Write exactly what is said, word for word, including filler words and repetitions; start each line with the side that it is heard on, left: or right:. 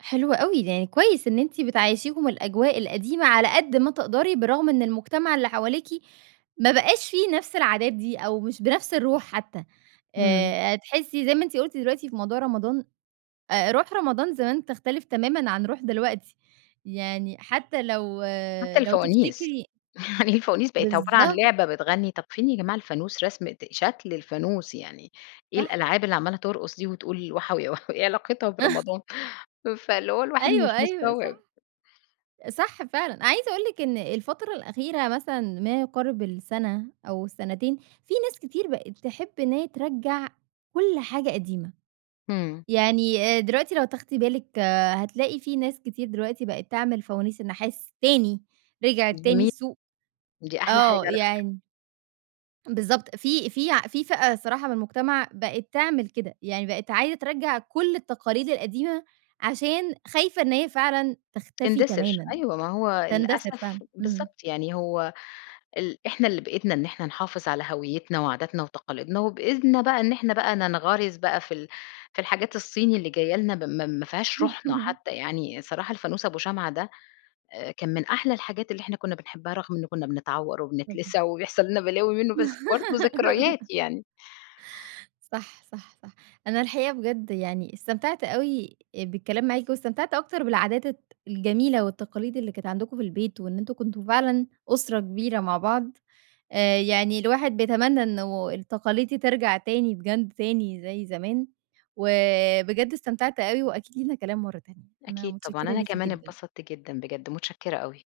right: حلو أوي، يعني كويس إن أنتِ بتعيّشيهم الأجواء القديمة على قد ما تقدري، برغم إن المجتمع اللي حواليكِ ما بقاش فيه نفْس العادات دي أو مش بنفْس الروح حتى
left: إمم.
right: آآ، تحسّي زي ما أنتِ قُلتِ دلوقتي في موضوع رمضان، أ روح رمضان زمان تختلِف تمامًا عن روح دلوقتي، يعني حتى لو
left: حتى
right: لو
left: الفوانيس،
right: تفتكري
left: الفوانيس بقِت عبارة عن
right: بالضبط.
left: لعبة بتغنّي، طَب فين يا جماعة الفانوس، رسمة شكْل الفانوس، يعني إيه
right: صح.
left: الألعاب اللي عمَّالة ترقُص دي وتقول وحَوي يا وحَوي، إيه علاقتها برمضان؟ فاللي هو الواحد
right: أيوه،
left: مش
right: أيوه،
left: مستوعِب.
right: صح. صح فعلًا، عايزة أقول لِك إن الفترة الأخيرة مثلًا ما يقارِب السنة أو السنتين في ناس كتير بقِت تحب إن هي ترَجَّع كل حاجة قديمة،
left: إمم.
right: يعني أ دلوقتي لو تاخدي بالِك هتلاقي في ناس كتير دلوقتي بقِت تعمِل فوانيس النحاس تاني، رجعت تاني
left: جميل.
right: السوق.
left: دي أحلى حاجة
right: آه،
left: على فكرة.
right: يعني بالضبط، في في في فئة الصراحة من المجتمَع بقِت تعمل كده، يعني بقِت عايزة ترَجَّع كلّ التقاليد القديمة عشان خايفة إن هي فعلًا تختفي
left: تندثِر.
right: تمامًا.
left: أيوه ما هو
right: تندثِر فعلًا.
left: للأسف
right: إمم.
left: بالضبط يعني هو ال إحنا اللي بإيدنا إن إحنا نحافِظ على هويّتنا وعاداتنا وتقاليدنا وبإذنا بقى إن إحنا بقى ننغَرِز بقى في ال في الحاجات الصيني اللي جايّة لنا م مافيهاش روحنا حتى يعني، صراحة الفانوس أبو شمعة ده أ كان من أحلى الحاجات اللي إحنا كُنّا بنحبها رغم إنه كُنّا بنتعوّر
right: اهم.
left: وبنتلسع وبيحصَل لنا بلاوي منه، بس برضه ذكريات يعني.
right: صح، صح، صح، أنا الحقيقة بجَد يعني استمتعت أوي بالكلام معاكِ واستمتعت أكتر بالعادات الت الجميلة والتقاليد اللي كانت عندكم في البيت وإن أنتم كنتم فعلًا أسرة كبيرة مع بعض آآ، يعني الواحد بيتمنّى إنه التقاليد دي ترجَع تاني بجد تاني زي زمان، وبجد استمتعت أوي وأكيد لينا كلام مرَّة تانية، أنا
left: أكيد طبعًا.
right: متشكِّرة
left: أنا
right: ليكِ
left: كمان
right: جدًا.
left: اتبسطت جدًا بجد. متشكّرة أوي.